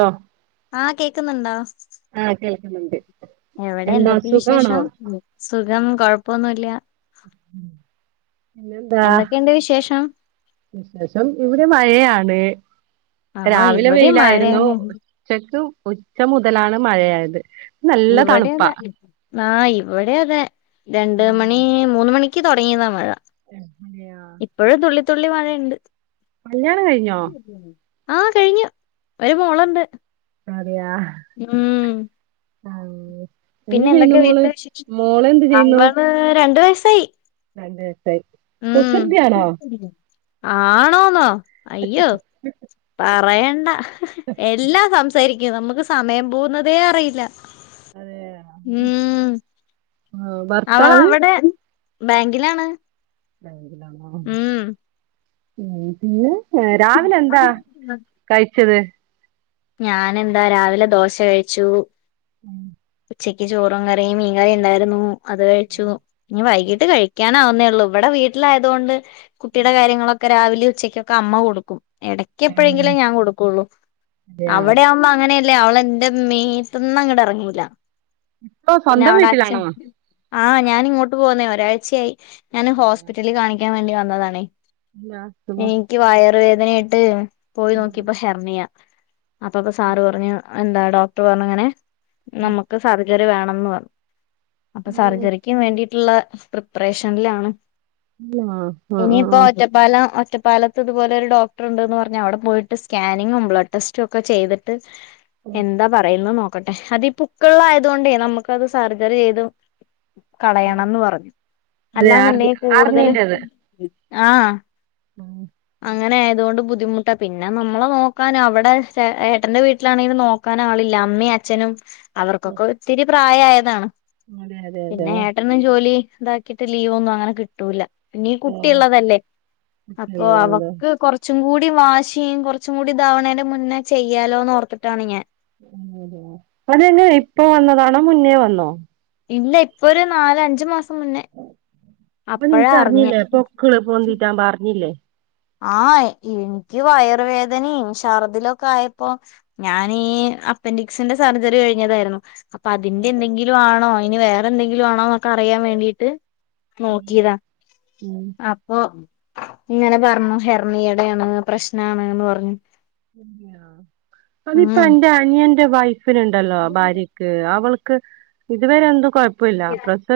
ആ ആ കേൾക്കുന്നുണ്ടോ ആ കേൾക്കുന്നുണ്ട് എവിടെ എന്താ എന്തൊക്കെയ സുഖാണോ വിശേഷം സുഖം കൊഴപ്പൊന്നുമില്ല പിന്നെന്താ എന്തൊക്കെയുണ്ട് വിശേഷം വിശേഷം ഇവിടെ മഴയാണ് ആഹ് രാവിലെ ഇവിടെയും വെയിലായിരുന്നു മഴന്നെ ഉച്ചക്കും ഉച്ച മുതലാണ് മഴയായത് നല്ല തണുപ്പാ ആ ഇവിടെ അതെ രണ്ട് മണി മൂന്ന് മണിക്ക് ക്ക് തുടങ്ങിയതാ മഴ അഹ ആ തുള്ളിമാഴയുണ്ട് കല്യാണം കഴിഞ്ഞോ ആഹ കഴിഞ്ഞു ഒരു മോളുണ്ട് അറയാ ഉം പിന്നെ എന്തൊക്കെയ വീട്ടില വി മോള് താങ്കളാണ് രണ്ട വയസ് ശ രണ്ട്സായി കുസൃതിയാണോ ആണോന്നോ അയ്യോ പറയണ്ട എല്ലാം സംസാരിക്ക നമുക്ക് സമയം പോകുന്നതേ അറിയില്ല അതെയാ ഉം ആഹ് അവള ഭർത്താവ് അവിടെ ബാങ്കിലാണ് ഉം [unintelligible] ഉം [unintelligible] ഉം പി രാവിലെ എന്താ കഴിച്ചത് ഞാനെന്താ രാവിലെ ദോശ കഴിച്ചു ഉം [unintelligible] ഉച്ചക്ക് ചോറും കറിയും മീൻകറിയും ഉണ്ടായിരുന്നു അത് കഴിച്ചു ഇനി വൈകീട്ട് കഴിക്കാനാവ ന്നേ ഉള്ളൂ ഇവിടെ വീട്ടിലായയതുകൊണ്ട് കുട്ടിയുടെ കാര്യങ്ങളൊക്കെ ഒക്കെ രാവിലെ ഉച്ചക്കൊക്കെ അമ്മ കൊടുക്കും ഇടക്ക ഉം എപ്പോഴെങ്കിലേ ഞാൻ കൊടുക്കുള്ളൂ അതെയാ അവിടെയാവുമ്പോ അങ്ങനെ അല്ലേ അവളെന്റെറെ മീത്തൊന്നും അങ്ങടെ ഇറങ്ങൂല ഇപ്പോ പിന്നെ സ്വന്തം അവിടെ അച്ഛൻ വീട്ടിലാണോ ആഹ് ഞാാന ഇങ്ങോട്ട് പോുന്നേ ഒരാഴ്ചയായി ഞാന്ൻ അല്ലാ ഹോസ്പിറ്റല് കാണിക്ക ക്കാൻ വേണ്ടി വന്നതണേ സുഖം എനിക്ക് വയറ് വേദ അതിനായിട്ട് പോയി നോക്ക്യപ്പം ഹെർണിയ അപ്പപ്പൊ സാർ പറഞ്ഞു എന്താ ഡോക്ടർ പറഞ്ഞു ഇങ്ങനെ നമുക്ക് സർ ജറി വേണംന്ന് പർഞ് അപ്പൊ സർജറിക്കും വേണ്ടിട്ടുള്ള പ്രിപ്പറേഷനിലാണ് ആഹ് ഇനിപ്പോ ആഹ് ഒറ്റപ്പാലം ഒറ്റപ്പ് പാലത്ത് ഇതുപോലെ ഒരു ഡോക്ടർണ്ട്ന്ന് പറഞ്ഞാ അവിടെ പോയിട്ട് സ്കാനിങ്ങും ബ്ലഡ് ടെസ്റ്റ് ററ്റൊക്കെ ചെയ്തിട്ട് എന്താ പറയുന്നു നോക്ക ക്കട്ടെ അതിപ്പുക്കള്ളായതുകൊണ്ടേ നമുക്കത് സർജറി ചെയ്തും ആഹ് കളയണംന്ന് പറഞ്ഞു അതെ ആർമി അല്ലാന്നുണ്ടെങ്കിൽ കൂടുതലും ആഹ് ഉം അങ്ങനെ ആയതുകൊണ്ട് ബുദ്ധിമുട്ടാ പിന്നെ നമ്മെ നോക്കാനും അവിടെ ചെ ഏട്ടന്റെ വീട്ടിലാണെങ്കിലും നോക്കാൻ ആളില്ല അമ്മി അച്ഛനും അവർക്കൊക്കെ ഒത്തിരി പ്രായായതാണ് അതെ അതെ അതെ പിന്നെ ആ ഏട്ടനും ജോലി ഇതാക്കിട്ട് ലീവൊന്നും അങ്ങനെ കിട്ടൂല്ല പിന്നീ കുട്ടിള്ളതല്ലേ അപ്പൊ നല്ലതാണ് അവക്ക് കൊർച്ചും കൂടി ടി വാശി കൊർച്ചും കൂടി ഇതാവ്ണേന്റെ മുന്നേ ചെയ്യാലോന്ന് ഓർത്തിട്ടാണ് ഞാൻ അതന്നെ ഇപ്പോ വന്നതാണോ മുന്നേ വന്ന ണോ ഇല്ല ഇപ്പൊ ഒരു നാല് അഞ്ചു മാസം മുന്നേ അപ്പം അപ്പഴാ അറിഞ്ഞേ നിൻക്കർഞ്ഞില്ലേ പൊക്ക്ള് പൊന്തിട്ടാവുമ്പോ അർഞ്ഞില്ലേ ആ എനിക്ക് വയറുവേദനയും ഷർദിലൊക്കെ ആയപ്പോൊ ഞാനീ അപ്പൻഡിക്സിന്റെ സർജറി കഴിഞ്ഞതായിരുന്നു അപ്പൊ അതിന്റെന്തെങ്കിലും ആണോ ഇനി വേറെ എന്തെങ്കിലും ആണോ ന്നൊക്കെ അറിയാൻ വേണ്ടീട്ട് നോക്കിയതാ ഉം അപ്പൊ ങ്ങനെ പർ ന്ന് ഹെർണിയടെയാണ് പ്രശ്നാണ്ന്ന് പർഞ്ഞു അ അതിപ്പോ എന്റെ അനിയ ന്റെ വൈ ഫ്നു ണ്ടല്ലോ ഉം ഭാര്യയ്ക്ക് അവൾ ക്ക് ഇതുവരെ എന്തൊ കൊ കുഴപ്പില്ല പ്രസ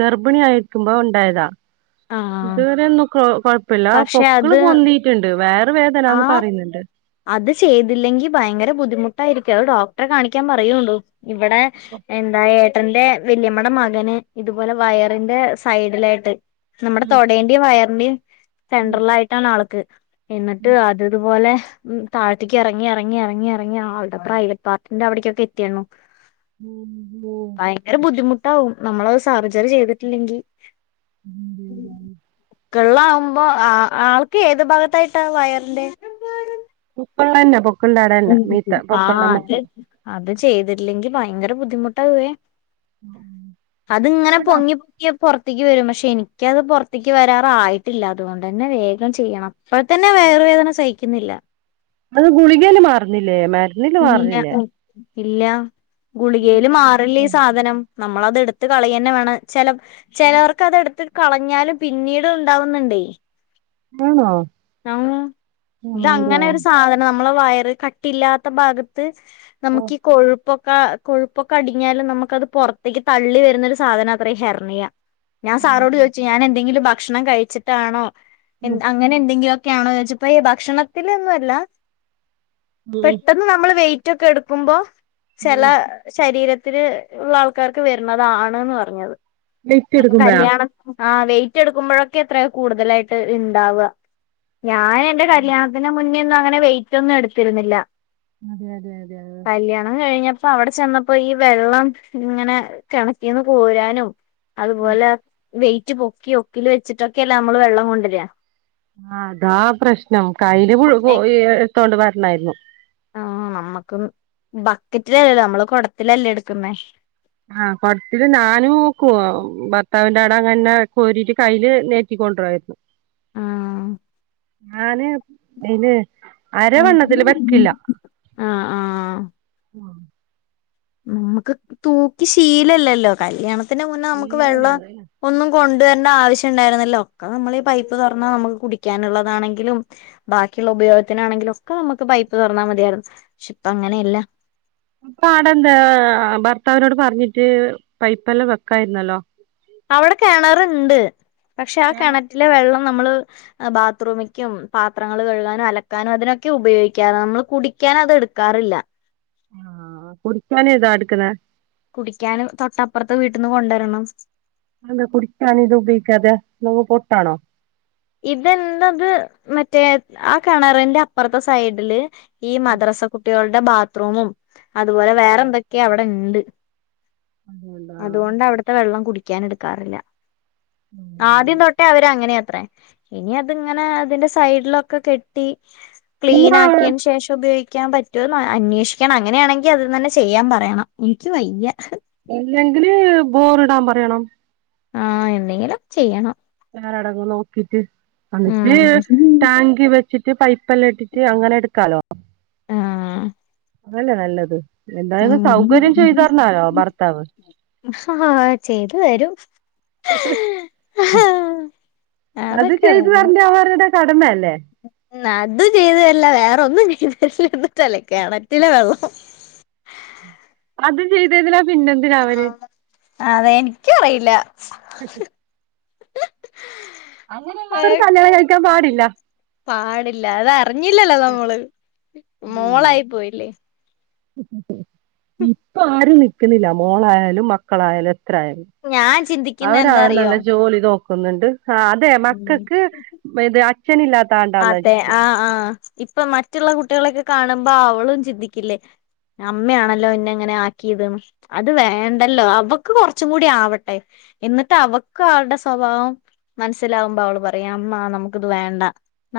ഗർബിണി ആയിരിക്കുമ്പോ ഉണ്ടായതാ ആഹ് ഇതുവരെന്നും കൊഴപ്പില്ല പക്ഷെ പൊക്കള് അത് പൊന്തീട്ടുണ്ട് വേറെ ആ വേദനന്ന് പറയുന്നുണ്ട് അത് ചെയ്തില്ലെങ്കിൽ ഭയങ്കര ബുദ്ധിമുട്ടായിരിക്കും അത് ഡോക്ടറെ കാണിക്കാൻ പറയുട് ഇവിടെ എന്തായ ട്ടന്റെ വല്യമ്മടെ മകന് ഇതുപോലെ വയറിന്റെ സൈഡിലായിട്ട് നമ്മുടെ തൊടേന്റെ വയർ [unintelligible] സെൻട്രൽ ആയിട്ടാണ് ആൾക്ക് എന്നിട്ട് അതതുപോലെ ഉം താഴത്തെക്ക് ഇറങ്ങി ഇറങ്ങി ഇറങ്ങി ഇറങ്ങി അള്ടെ പ്രൈവറ്റ് പാർട്ടിന്റെ അവിടേക്ക് ഒക്കെ എത്തിയണ്ണു ഉം ഉം ട്ടവും നമ്മളത് സർജറി ചെയ്തിട്ടില്ലെങ്കിൽ [unintelligible] കെള്ള ആകുമ്പോ ആ ആൾക്ക് ഏത് ഭാഗത്തായിട്ടാ വയറിന്റെ ഇപ്പൊള്ളന്ന പോ ആ അത് അത് ചെയ്ത് ഇല്ലെങ്കിൽ ഭയങ്കര ബുദ്ധിമുട്ടാവേ അത്ങ്ങനെ പൊങ്ങി പൊങ്ങിയ പുറത്തേക്ക് വരും പക്ഷെ എനിക്കത് പുറത്തേക്ക് വരാറായിട്ടില്ല അതുകൊണ്ട് തന്നെ വേഗം ചെയ്യണം അപ്പോ തന്നെ വേറ വേദന സയി ക്കുന്നില്ല അത് ഗുളികേൽ മാറുന്നില്ലേ ല്ല ഇല്ല മാറില്ലേ ഇല്ല ഗുളികയില് മാറില്ലേ ഈ സാധനം നമ്മള അത് എടുത്ത് കളയ തന്നെ വേണം ചില ചിലവർക്ക് അത് എടുത്ത് കളഞ്ഞാലും പിന്നീട് ഉണ്ടാവുന്നുണ്ടേ ആണോ ങ്ങ ആ അതെ ഇതങ്ങനെ ഒരു സാധനം നമ്മ നമ്മള വയർ കട്ടിയില്ലാ ഭാഗത്ത് നമുക്ക് ഈ കൊഴു പ്പൊക്കെ കൊഴുപ്പൊക്കെ അടിഞ്ഞാലും നമുക്കത് പുറത്തേക്ക് തള്ളി വരുന്നൊരു സാധനം ആണ് അത്ര ഹെർണിയ ഞാ സാറോട് ചോയിച്ച് ഞാൻ എന്തെങ്കിലും വ ഭക്ഷണം കഴിച്ചിട്ടാണോ എ അങ്ങനെ എന്തെങ്കി ക്കെയാണോ ചോദിച്ചപ്പോൾ എ ഭക്ഷണത്തിൽ ഒന്നും അല്ല പെട്ടെന്ന് നമ്മൾ വെ യിറ്റ് ഒക്കെ എടുക്കുമ്പോ ചില ശരീരത്ത ത്തിലുള്ള ആൾക്കാർക്ക് വരുന്നതാണ്ന്ന് പറഞ്ഞു ലേറ്റ് അപ്പൊ എടുക്കുമ്പഴാ കല്യാണം ആ വെയിറ്റ് എടുക്കുമ്പോഴൊക്കെ എത്ര കൂടുതലായിട്ട് ഇണ്ടാവുക ഞാൻ എന്റെ കല്യാണത്തിന് മുന്നേന്നും അങ്ങനെ വെയിറ്റ് ഒന്നും എടുത്തിരുന്നില്ല അതെ അതെ അതെ അതെ അപ്പ അവിടെ ചെന്നപ്പോ ഈ വെള്ളം ഇങ്ങനെ കിണറ്റിന് കോരാനും അതുപോലെ വെയിറ്റ് പൊക്കി ഒക്കില് വെച്ചിട്ടൊക്കെ അല്ല നമ്മള് വെള്ളം കൊണ്ടുവരുക ആ അതാ പ്രശ്നം കയ്യില് [unintelligible] എടുത്തോണ്ട് വരണായിരുന്നു ആ നമ്മുക്ക് ബക്കറ്റിലല്ലല്ലോ നമ്മള് കുടത്തിലല്ലേ എടുക്കുന്നേ ആ കുടത്തില് ഞാനും നോക്കുവ ഭർത്താവിന്റെ അട അങ്ങനന്നെ കോരിട്ട് കയ്യില് നേറ്റിക്കൊണ്ടായിരുന്നു ആ ഞാന് അയിന് ആ ആ ആ നമുക്ക് തൂക്കി ശീലല്ലല്ലോ കല്യാ ത്തിന് മുന്നേ നമുക്ക് ശീലല്ല വെള്ളം അതന്നെ. ഒന്നും കൊ കൊവരേണ്ട ആവശ്യം ഉണ്ടായിരുന്നല്ലോ ഒക്കെ നമ്മൾ ഈ പൈപ്പ് തുറന്നാ നമുക്ക് കുടിക്കാനുള്ളതാണെങ്കിലും ബാക്കിയുള്ള ഉപയോഗത്തിനാണെങ്കിലും ഒക്കെ നമുക്ക് പൈപ്പ് തുറന്നാൽ മതിയായിരുന്നു പക്ഷെ ഇപ്പ അങ്ങനെയല്ല അപ്പൊ അടെ എന്താ ഭർത്താവിനോട് പറഞ്ഞിട്ട് പൈപ്പെല്ലാം വെക്കായിരുന്നല്ലോ അവിടെ കിണറുണ്ട് പക്ഷെ ആ കിണറ്റിലെ വെള്ളം നമ്മള് ബാത്റൂമക്കും പാത്രങ്ങൾ കഴുകാനും അലക്കാനും അതിനൊക്കെ ഉപയോഗിക്കാൻ നമ്മള് കുടിക്കാൻ അത് എടുക്കാറില്ല ആ കുടികാൻ ഏതാ എടുക്കണേ കുടിക്കാനും തൊട്ടപ്പുറത്തെ വീട്ടിന്ന് കൊണ്ടുവരണം അത് എന്താ കുടിക്കാന് ഇത് ഉപയോഗിക്കാതെ നോവ് പൊട്ടാണോ ഇതെന്താത് മറ്റേ ആ കിണറിന്റെ അപ്പുറത്തെ സൈഡില് ഈ മദ്രസ കുട്ടികളു ബാത്റൂമും അതുപോലെ വേറെ എന്തൊക്കെയ അവിടെ ഉണ്ട് അതുകൊണ്ടാ അതുകൊണ്ട് അവിടുത്തെ വെള്ളം കുടിക്ക [unintelligible] എടുക്കാറില്ല ഉം ആദ്യം അങ്ങനെ തൊട്ടേ അവര് അങ്ങനെ ഇനി അതിങ്ങനെ അതിന്റെ സൈഡിലൊക്കെ കെട്ടി ക്ലീൻ പിന്നെ ആക്കിയതിന് ശേഷം ഉപയോഗിക്ക പിക്കാൻ പറ്റുമോന്ന് അന്വേഷിക്കണം അങ്ങനെയാണെങ്കിൽ അത് തന്നെ ചെയ്യാൻ പറയണം എനിക്ക് വയ്യ ഇല്ലെങ്കില് ബോറിടാൻ പറയണം ആഹ എന്തെങ്കിലും ചെയ്യണം വേറെടങ്ങ് നോക്കിട്ട്അന്നിട്ട് ഉം ടാങ്ക് വെച്ചിട്ട് പൈപ്പ ഉപ്പല്ലാം ഇട്ടിട്ട് അങ്ങനെ എടുക്കാലോ ആഹ അല്ലെ നല്ലത് എന്തായാലും സൗകര്യം ചെയ്ത് തരണല്ലോ ഭർത്താവ് ആ ചെയ്തു തരും അതൊക്കെ വരാ കടമ അല്ലേ അതും ചെയ്തുതരൂല്ല വേറെ ഒന്നും [unintelligible] കെണറ്റിലേ വെള്ളം അത് ചെയ്തതന്നില്ല പിന്നെന്തിനാ അവര് ആ അതെ എനിക്ക അറിയില്ല അങ്ങനെ ഏഹ് കല്യാണം കഴിക്കാൻ പാടില്ല പാടില്ല അതാ ഞ്ഞില്ലല്ലോ നമ്മള് ഉം മോളായി പോയില്ലേ [inaudible] ഇപ്പൊ ആരും ന്നില്ല മോളായാലും മക്കളായാലും ഞാൻ ചിന്തിക്കുന്ന അവര എന്താ അറിയോ നല്ല ജോലി നോക്ക ക്കുന്നുണ്ട് ആഹ അതെ ഉം മക്കൾക്ക് ഇത് അച്ഛന ഇല്ലാത്താണ്ടാന്ന് അതെ വെച്ചിട്ട് ആഹ് ആഹ് ഇപ്പൊ മറ്റുള്ള കുട്ടികളൊക്കെ കാണുമ്പോ അവളും ചിന്തിക്കില്ലേ അമ്മയാണല്ലോ എന്നെ അങ്ങനെ ആക്കിയത് അത് വേണ്ടല്ലോ അവക്ക് കൊറച്ചും കൂടി ആവട്ടെ എന്നിട്ട് അവക്ക് അവളടെ സ്വഭാവം മനസ്സിലാവുമ്പോ അവള് പറയാ അമ്മ നമുക്ക് ഇത് വേണ്ട,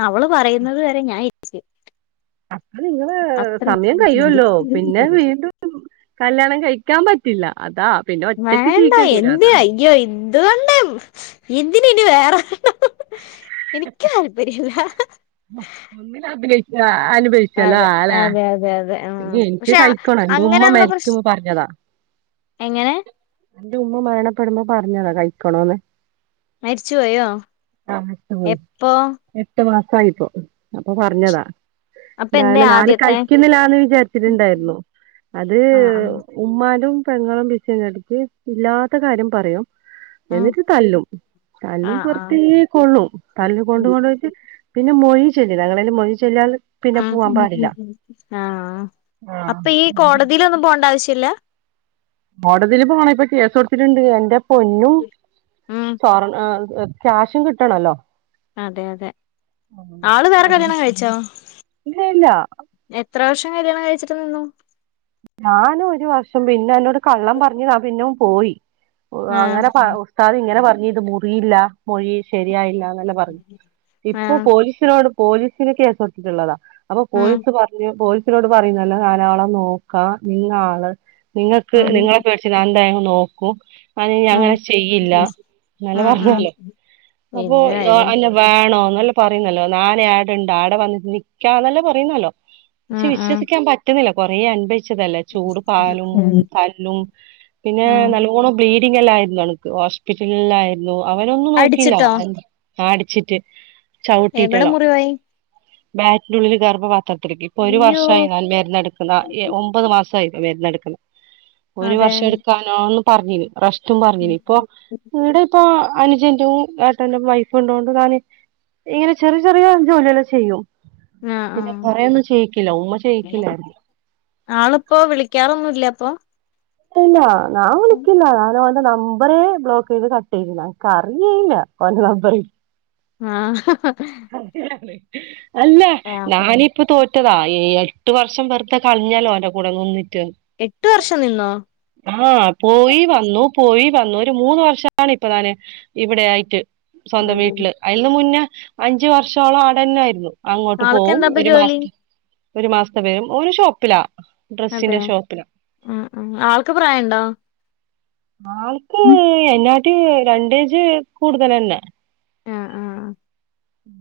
അവള് പറയുന്നത് വരെ ഞാൻ [unintelligible] അപ്പൊ നിങ്ങള് അത്ര സമയം കഴിയുമല്ലോ പിന്നെ വീണ്ടും കല്യാണം കഴിക്കാൻ പറ്റില്ല. അതാ പിന്നെ ഒറ്റക്ക് വേണ്ടാ ജീവിക്കേണ്ടി വരും എന്ത്‌ അതാ അയ്യോ ഇ എന്തിനാ ഇനി വേറൊരെണ്ണം. എനിക്ക് താല്പര്യമില്ല. ആ അനുഭവിച്ചല്ലോ അല്ലാ അതെ ഉം പിന്നെ എനിക്ക് പക്ഷെ കഴിക്കണം എന്റെ ഉമ്മ അങ്ങനെയുള്ള പ്രശ് മരിക്കും പറഞ്ഞതാ എങ്ങനെ എന്റെ ഉമ്മ മരണപ്പെടുമ്പോ പറഞ്ഞതാ കഴിക്കണോന്ന് മരിച്ചു പോയോ ലാസ്റ്റ് പോയി എപ്പൊ [unintelligible] അപ്പൊ പറഞ്ഞതാ അപ്പൊ എന്തേ എന്തായാലും നാന് ആദ്യത്തെ കഴിക്കുന്നില്ലാന്ന് [unintelligible] ആഹ് ആഹ് [unintelligible] ഇല്ലാത്ത കാര്യം പറയും. ആഹ് എന്നിട്ട് തല്ലും തല്ലും ആഹ് വെറത്തിയ കൊള്ളും തല്ല് കൊണ്ട കൊണ്ട് പോയിട്ട് പിന്നെ ന്നെ മൊഴി ചൊല്ലിതാ [unintelligible] ആഹ് ആഹ് ഹാ ആഹ് ആഹ് അപ്പൊ ഈ കോടതിയിലൊന്നും പോണ്ടാച് ചില കോടതിയില് പോണ ഇപ്പൊ കേസ് കൊടുത്തിട്ടുണ്ട് എന്റെ പൊന്നു ഉം സ്വർ ക്യാഷും കിട്ടണല്ലോ അതെ അതെ ആഹ് ആള് വേറെ അതെ കല്യാണം കഴിച്ചോ ഇല്ല ഇല്ല എത്ര വർഷം കല്യാണം കഴിച്ചിട്ട് നിന്ന? ഞാനൊരു വർഷം പിന്നെ ന്നോട് കള്ളം പർഞ്ഞതാ പിന്നെ ഓൻ പോയി അങ്ങനെ ആഹ് ഉസ്താദ ഇങ്ങനെ പറ ഇത് മുറിയില്ല മൊഴി ശരിയായില്ലന്നല്ലെ പറഞ്ഞു ഇപ്പൊ ആഹ് പോലീസിനോട് പോലീസിന് കേസ് കൊടുത്തിട്ടുള്ളതാ അപ്പൊ ഉം പോലീസ് പറഞ്ഞു [unintelligible] [unintelligible] പറയുന്നല്ലോ കാരാളം [unintelligible] ക്കാ നിങ്ങാള് നിങ്ങക്ക് ഉം നിങ്ങളെ പേടിച്ച് ഞാൻ [unintelligible] നോക്കൂ ഞാനിനി ഉം ഉം അങ്ങനെ ചെയ്യില്ല ങ്ങനെ ഉം പറഞ്ഞതല്ലേ അപ്പൊ എന്തായാലും അന്നെ വേണോ ങ്ങള് പറയുന്നല്ലോ നാനെ ആടെ ഉണ്ട് ആടെ വന്ന് നിക്കാന്നല്ലേ പറയുന്നുള്ളു ഉം ക്ഷെ ഉം വിശ്വസിക്കാൻ പറ്റുന്നില്ല കുറേയണ്ട് ച്ചതല്ലെ ചൂട് പാലും ഉം പല്ലും പിന്നെ ഉം നല്ലോണം ബ്ലീ ട്ടിക്കലായിരുന്നു എനക്ക് ഹോസ്പിറ്റലില് ആയിരുന്നു അവനൊന്നും നോക്കല അടിച്ചിട്ടോ അടി ച്ചിട്ട് എവിടെ മുറിവായി ബാറ്റിനുള്ളില് ഗർഭപാ സർജറിക്ക്‌ ഇപ്പോ ഒരു അയ്യോ വർഷായി നല്ലായിരുന്ന നടക്കണാ ഏ ഒമ്പ് മ്പത് മാസമായി ഇപ്പ മരുന്നെടുക്കണ ഒരു അതെ വർഷം എടുക്കാനാണ് പറഞ്ഞീന് റസ് റ്റും പറഞ്ഞീന് ഇപ്പൊ ഇവിടെ ഇപ്പോ അനുജന്റേം ഏട്ടന്റെയും വൈഫും ഉള്ള കൊണ്ട് ഞാന് ഇങ്ങനെ ചെറിയ ചെറിയ ജോലിയെല്ലാം ചെയ്യും പിന്നെ ആഹ് കൊറേന്നും ചെയ്യിക്കില്ല ഉമ്മ ചെയ്യിക്കില്ലായിരുന്നു പ്പൊ വിളിക്കാറൊന്നൂല്ലെ അപ്പൊ ഇല്ലാ ഞാൻ വിളിക്കൂല്ല ഞാനവന്റെ നമ്പറെ ബ്ലോക്ക് ചെയ്ത് കട്ട് ചെയ്യൂല്ല കാരണോന്നൂല്ല ഓന്റെ നമ്പറ് ആഹ് ഹഹ അല്ല ഞാനിപ്പ തോറ്റതാ ഏയാ എട്ട് വർഷം വെറുതേ കളഞ്ഞാലോ അവന്റെ കൂടെ നിന്ന് ട്ട് എട്ട് വർഷം നിന്നോ ആഹ് പോയി വന്നു പോയി വന്നു ഒരു മൂന്ന് വർഷമാണ് ഇപ്പൊ ഞാന് ഇവിടെ ആയിട്ട് സ്വന്തം അതെ വീട്ടില് അയ്നു മുന്നേ അഞ്ചു വർഷോളം അവിടെന്നായിരുന്നു അങ്ങോട്ട് ആൾക്ക് പോവും എന്താപ്പൊ ഒരു ജോലി മാസ് ഒരു മാസത്തെ വരും ഓന് ഷോപ്പിലാ അതെ ഡ്രസ്സിന്റെ ഷോപ്പിലാ ആ ആ ആൾക്ക് പ്രായണ്ടോ ആൾക്ക് എന്നാട്ടി രണ്ടേജ് കൂടുതലന്നെ ആ ആ അ ഉം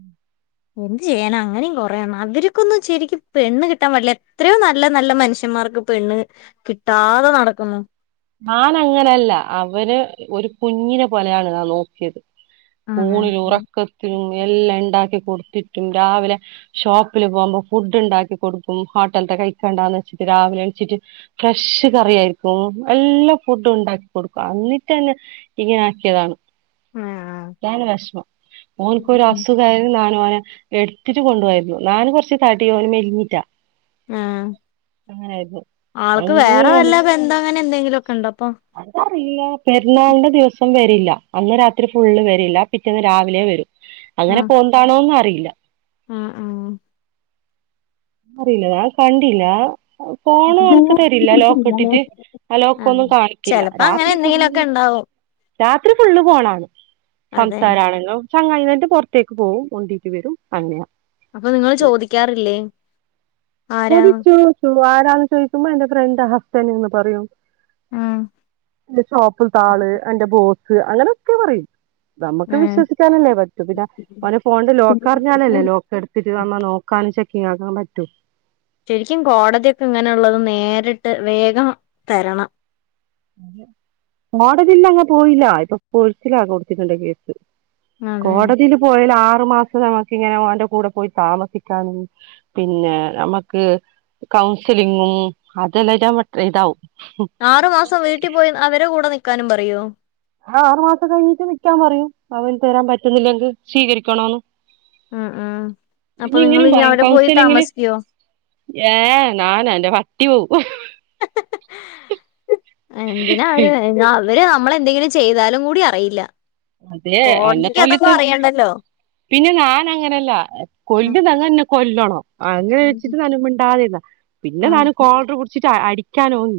എന്ത് ചെയ്യാനാ അങ്ങനെയും കൊറേയണ്ണം അവർക്കൊന്നും ശരിക്കും പെണ്ണ് കിട്ടാൻ വല്ല എത്രയോ നല്ല നല്ല മനുഷ്യന്മാർക്ക് പെണ്ണ് കിട്ടാതെ നടക്കുന്നു നാൻ അങ്ങനല്ല അവര് ഒരു കുഞ്ഞിനെ പോലെയാണ് നാൻ നോക്കിയത് അതെ ഊണിലും ഉറക്കത്തിലും എല്ലാം ഇണ്ടാക്കി കൊടുത്തിട്ടും രാവിലെ ഷോപ്പില് പോകുമ്പോ ഫുഡ് ഉണ്ടാക്കി കൊടുക്കും ഹോട്ടലത്തെ കഴിക്കണ്ടാന്ന് വെച്ചിട്ട് രാവിലെ എണിച്ചിട്ട് ഫ്രഷ് കറിയയിരിക്കും എല്ലാ ഫുഡും ഉണ്ടാക്കി കൊടുക്കു അന്നിട്ട് ന്നെ ഇങ്ങനെ ആക്കിയതാണ് ആഹ് ഇതാണ് വഷമം ഓൻക്കൊരു ഒരു അസുഖായാലും നാൻ ഓനെ എടുത്തിട്ട് കൊണ്ട് പോയരുന്നു നാൻ കൊറച്ച് തടി ഓൻ മെലിഞ്ഞിറ്റാ ആ ആൾക്ക് വേറെ വല്ല ബന്ധം അങ്ങനെ എന്തെങ്കിലും അതറില്ല പെരുന്നാള്ന്റെ ദിവസം ന്ന് വരില്ല അന്ന് രാത്രി ഫുള്ള് വരില്ല പിറ്റേന്ന് രാവിലെ വരും അങ്ങനെ ആഹ് പോന്താണോന്നും അറിയില ആഹ് അറില ഞാൻ കണ്ടില്ല ഫോണ് ആഹ് എനിക്ക് തരില്ല ലോക്ക് ഇട്ടിട്ട് ആ ആഹ് ലോക്ക്ന്നും കാണിക്കില്ല ചെലപ്പോ അങ്ങനെ രാത്രി എന്തെങ്കിലുമൊക്കെ ഫുള് ഉണ്ടാവും രാത്രി ഫുള്ള് ഫോണാണ് അതെ സംസാരാണെലും ചങ്ങായിന് പറഞ്ഞിട്ട് പുറത്തേക്ക് പോഉം കൊണ്ടീട്ട് വരും അങ്ങയാ അപ്പോ നിങ്ങൾ ചോദിക്കാറില്ലേ ആരാന്ന് ചോലിച്ചു ചൊവ്വായി ന്ത ചോദിക്കുമ്പോ എന്റെ ഫ്രണ്ട ഹസ്ബൻറ്റ്ന്ന് പറയും ഉം എന്റെ ഷോപ്പിൽ ആള് എന്റെ ബോസ് അങ്ങനൊക്കെ പറയും നമക്ക് വിശ്വസിക്കാനല്ലേ പറ്റു പിന്നെ ഓന് ഫോണില് ലോക്ക്റിഞ്ഞാലല്ലേ ലോക്ക് എടുത്തിട്ട് നമ്മ നോക്കാനും ചെ ശെരിആക്കാൻ പറ്റു ശരിക്കും കോടതിയൊക്കെ ഇങ്ങനള്ളത് നേരിട്ട് വേഗം തരണം കോടതില്ല അങ്ങ് പോയില്ല ഇപ്പോ പൊഴിച്ചിലാ കൊടുത്തിക്ക്ണ്ട് കേസ് അതെ കോടതിൽ പോയൽ ആ മാസം നമക്ക് ഇങ്ങനെ ഓന്റെ കൂടെ പോയി താമസിക്കാനും പിന്നെ നമക്ക് കൗൺസിലിങ്ങും അതെല്ലാംല്ല ഇതാവും ആറ് മാസ് വീട്ടിൽ പോയി അവര കൂടെ നി ക്കാനും പറയോ ആ ആറ് മാസം കഴിഞ്ഞിട്ട് നിക്കാൻ പറയും അവന് തരാൻ പറ്റുന്നില്ലെങ്കിൽ സ്വീകരിക്കണംന്ന് ഉം ഉം അപ്പൊ പിന്നെ നിങ്ങൾ ഇങ്ങനും ഇനി പറയും അവിടെ പോയി കൗസ്ലിങ്ങില് താമസിക്കോ ഏ നാല എന്റെ പ റ്റൂ എന്തിനാ അവര് വെര് അവര് നമ്മളെന്തെങ്കിലും ചെയ്താലും കൂടി അറിയില്ല. അതെ അന്നാ കോടതിക്ക് അതൊന്നും തല്ലട്ടെ. അറിയണ്ടല്ലോ പിന്നെ ഞാന് അങ്ങനെയല്ല ഉം കൊല്ലുന്നങ്ങന്നെ കൊല്ലണം അങ്ങനെ വെച്ചിട്ട് നാൻ മിണ്ടാതിരുന്നേ. പിന്നെ ഉം നാനു കോളർ പിടിച്ചിട്ട് അടി ക്കാനും